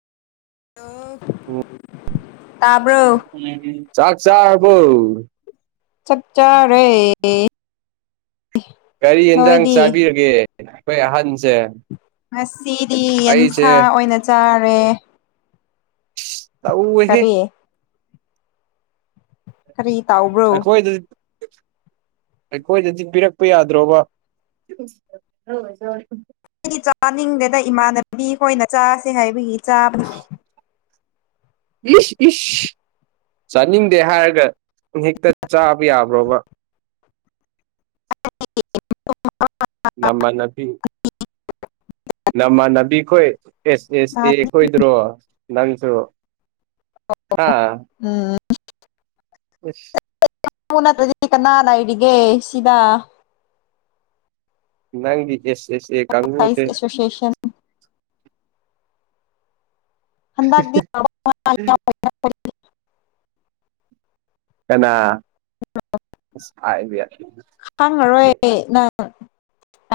ꯇꯥꯕ꯭ꯔꯣ [unintelligible] ꯆꯥꯛ ꯆꯕ ꯆꯥꯛ ꯆꯥꯔꯦ ꯀꯔꯤ ꯌꯦꯟꯁꯥꯡ ꯅꯣꯏꯗꯤ ꯆꯥꯕꯤꯔꯒꯦ ꯑꯩꯈꯣꯏ ꯑꯍꯟꯁꯦ ꯉꯁꯤꯗꯤ ꯑꯩꯁꯦ ꯌꯦꯟꯁꯥ ꯑꯣꯏꯅ ꯆꯥꯔꯦ ꯇꯧ ꯑꯦꯍꯦ ꯀꯔꯤ ꯀꯔꯤ ꯇꯥꯎꯕ꯭ꯔꯣ [inaudible] ꯑꯩꯈꯣꯏꯗꯗꯤ ꯄꯤꯔꯛꯄ ꯌꯥꯗ꯭ꯔꯣꯕ ꯑꯩꯒꯤ ꯆꯥꯅꯤꯡꯗꯗ ꯏꯃꯥꯟꯅꯕꯤ ꯑꯩꯈꯣꯏꯅ ꯆꯥꯁꯦ ꯍꯥꯏꯕꯒꯤ ꯆꯥꯕꯅꯤ ꯏꯁ ꯏꯁ ꯆꯥꯅꯤꯡꯗꯦ ꯍꯥꯏꯔꯒ ꯍꯦꯛꯇ ꯆꯥꯕ ꯌꯥꯕ꯭ꯔꯣꯕ [inaudible] ꯅꯃꯅꯄꯤ ꯅꯃ ꯅꯕꯤꯈꯣꯏ ꯑꯦꯁ ꯑꯦꯁ ꯑꯦ ꯀꯣꯏꯗ꯭ꯔꯣ ꯅꯪꯁꯨ ꯍꯥꯥ ꯎꯝ ꯈꯁ ꯅꯠꯇ꯭ꯔꯗꯤ ꯀꯅꯥ ꯂꯏꯒ ꯁꯤꯗ ꯅ ꯑꯦꯁ ꯑꯦꯁ ꯑꯦ ꯀꯥꯒꯨꯁ ꯑꯦꯁꯣꯁꯤꯌꯦꯁꯟ ꯍꯟꯗ ꯀꯅꯥ ꯍꯥꯏꯕꯤ ꯈꯪꯉꯔꯣꯏ ꯅꯪ